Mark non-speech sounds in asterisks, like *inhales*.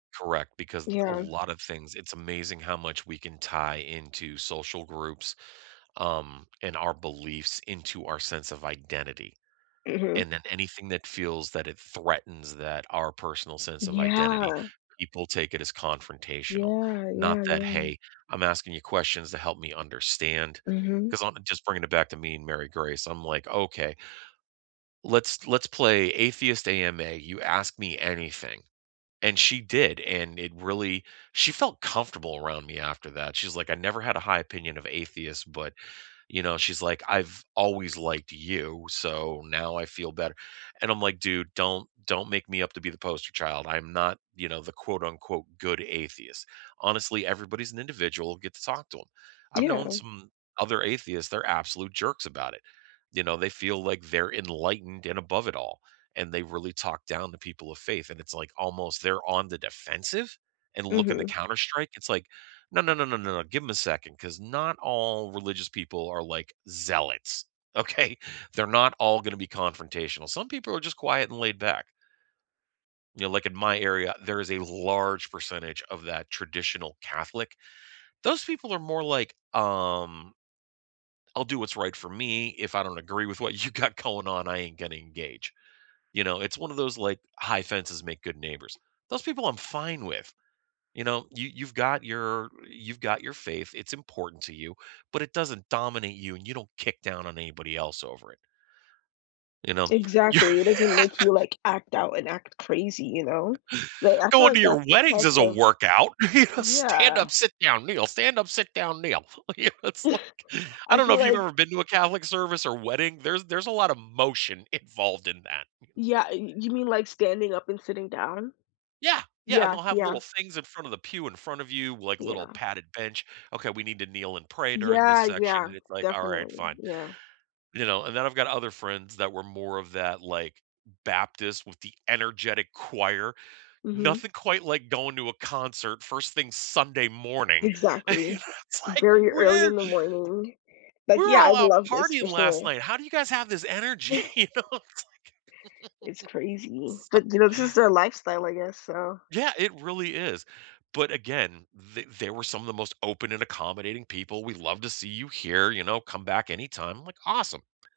Correct, because a Yeah. lot of things it's amazing how much we can tie into social groups, um, and our beliefs into our sense of identity. Mhm. And then anything that feels that it threatens that our personal sense of identity, Yeah. people take it as confrontational, Yeah, not yeah, that, yeah. "Hey, I'm asking you questions to help me understand" Mhm. 'cause I'm gonna just bring it back to me and Mary Grace; I'm like, "Okay, *inhales* let's let's play atheist AMA, you ask me anything," and she did, and it really she felt comfortable around me after that, she's like, "I never had a high opinion of atheists, but, you know," she's like, "I've always liked you, so now I feel better," and I'm like, "Dude, don't don't make me up to be the poster child; I'm not, you know, the quote unquote 'good atheist.'" Honestly, everybody's an individual, get to talk to 'em. I've known Yeah. some other atheists, they're absolute jerks about it. You know, they feel like they're enlightened and above it all and they really talk down to people of faith, and it's like almost they're on the defensive and looking to Mhm. counterstrike, it's like, "No, no, no, no, no, no, give 'em a second 'cause not all religious people are like zealots, okay, they're not all gonna be confrontational; some people are just quiet and laid-back. You know, like in my area, there is a large percentage of that traditional Catholic. Those people are more like, um "I'll do what's right for me; if I don't agree with what you got going on, I ain't gonna engage." You know, it's one of those like, "high fences make good neighbors." Those people I'm fine with. You know, you you've got your you've got your faith, it's important to you, but it doesn't dominate you and you don't kick down on anybody else over it. You know? You're Exactly, it doesn't make you like act out and act crazy, you know? But I *laughs* feel Going to like your that's the weddings type is a of workout, you know, stand Yeah. up, sit down, kneel, stand up, sit down, kneel, you know, it's *laughs* like, I I don't know feel if you've like ever been to a Catholic service or wedding; there's there's a lotta motion involved in that. Yeah, y you mean like standing up and sitting down? Yeah, yeah, and Yeah, they'll have yeah. little things in front of the pew in front of you, like little Yeah. padded bench, okay, we need to kneel and pray during this Yeah, section, yeah. and it's like, "Alright, Definitely, fine." yeah. You know? And then I've got other friends that were more of that, like, Baptist with the energetic choir. Mhm. Nothing quite like going to a concert first thing Sunday morning, and you Exactly. know it's like, Very early "Where" in the morning. Like, We're yeah, all I'd out love this partying for last sure. night, how do you guys have this energy, you know? *laughs* It's like It's crazy, *laughs* but So you know, this is their lifestyle, I guess, so Yeah, it really is, but, again, th they were some of the most open and accommodating people, "We'd love to see you here," you know? "Come back anytime," like, "Awesome."